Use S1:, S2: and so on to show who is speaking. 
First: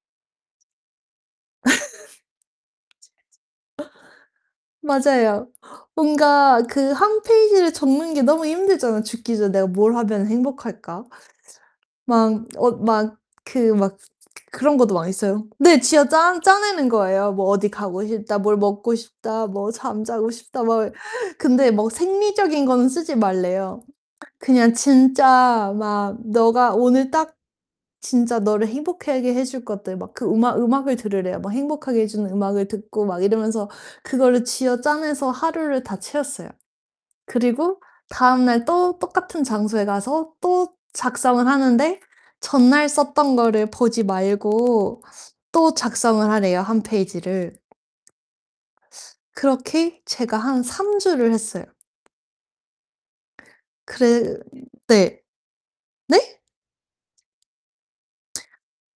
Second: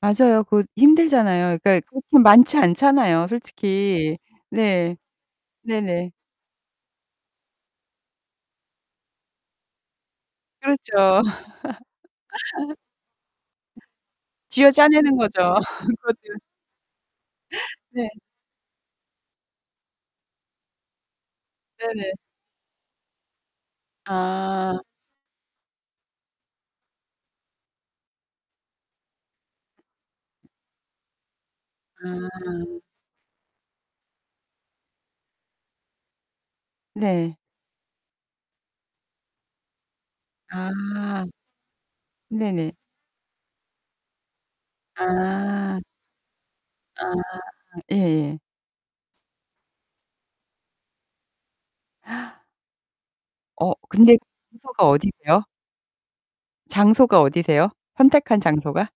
S1: 맞아요. 그 힘들잖아요. 그러니까 그렇게 많지 않잖아요. 솔직히. 네.
S2: 맞아요.
S1: 네네.
S2: 뭔가 그 1 페이지를 적는 게 너무 힘들잖아요. '죽기 전에 내가 뭘 하면 행복할까?'
S1: 그렇죠.
S2: 막 어 막 그 막 그 그런 것도 많이
S1: 쥐어짜내는
S2: 써요.
S1: 거죠
S2: 네.
S1: 그것도.
S2: 쥐어짜 짜내는 거예요. '뭐 어디 가고
S1: 네.
S2: 싶다, 뭘 먹고 싶다, 뭐 잠자고 싶다.' 막 근데 뭐
S1: 네네.
S2: 생리적인 거는 쓰지 말래요. 그냥
S1: 아.
S2: 진짜 막 너가 오늘 딱 진짜 너를 행복하게 해줄 것들 막 그 음악 음악을 들으래요. 막 행복하게 해 주는 음악을
S1: 아.
S2: 듣고 막 이러면서 그거를 쥐어짜내서 하루를 다 채웠어요.
S1: 네.
S2: 그리고 다음날 또 똑같은 장소에 가서 또
S1: 아.
S2: 작성을 하는데
S1: 네네.
S2: 전날 썼던 거를 보지 말고 또
S1: 아.
S2: 작성을 하래요, 1
S1: 아
S2: 페이지를.
S1: 예예.
S2: 그렇게 제가 한 3 주를 했어요.
S1: 어 근데
S2: 그래
S1: 주소가
S2: 네.
S1: 어디세요?
S2: 네?
S1: 장소가 어디세요? 선택한 장소가?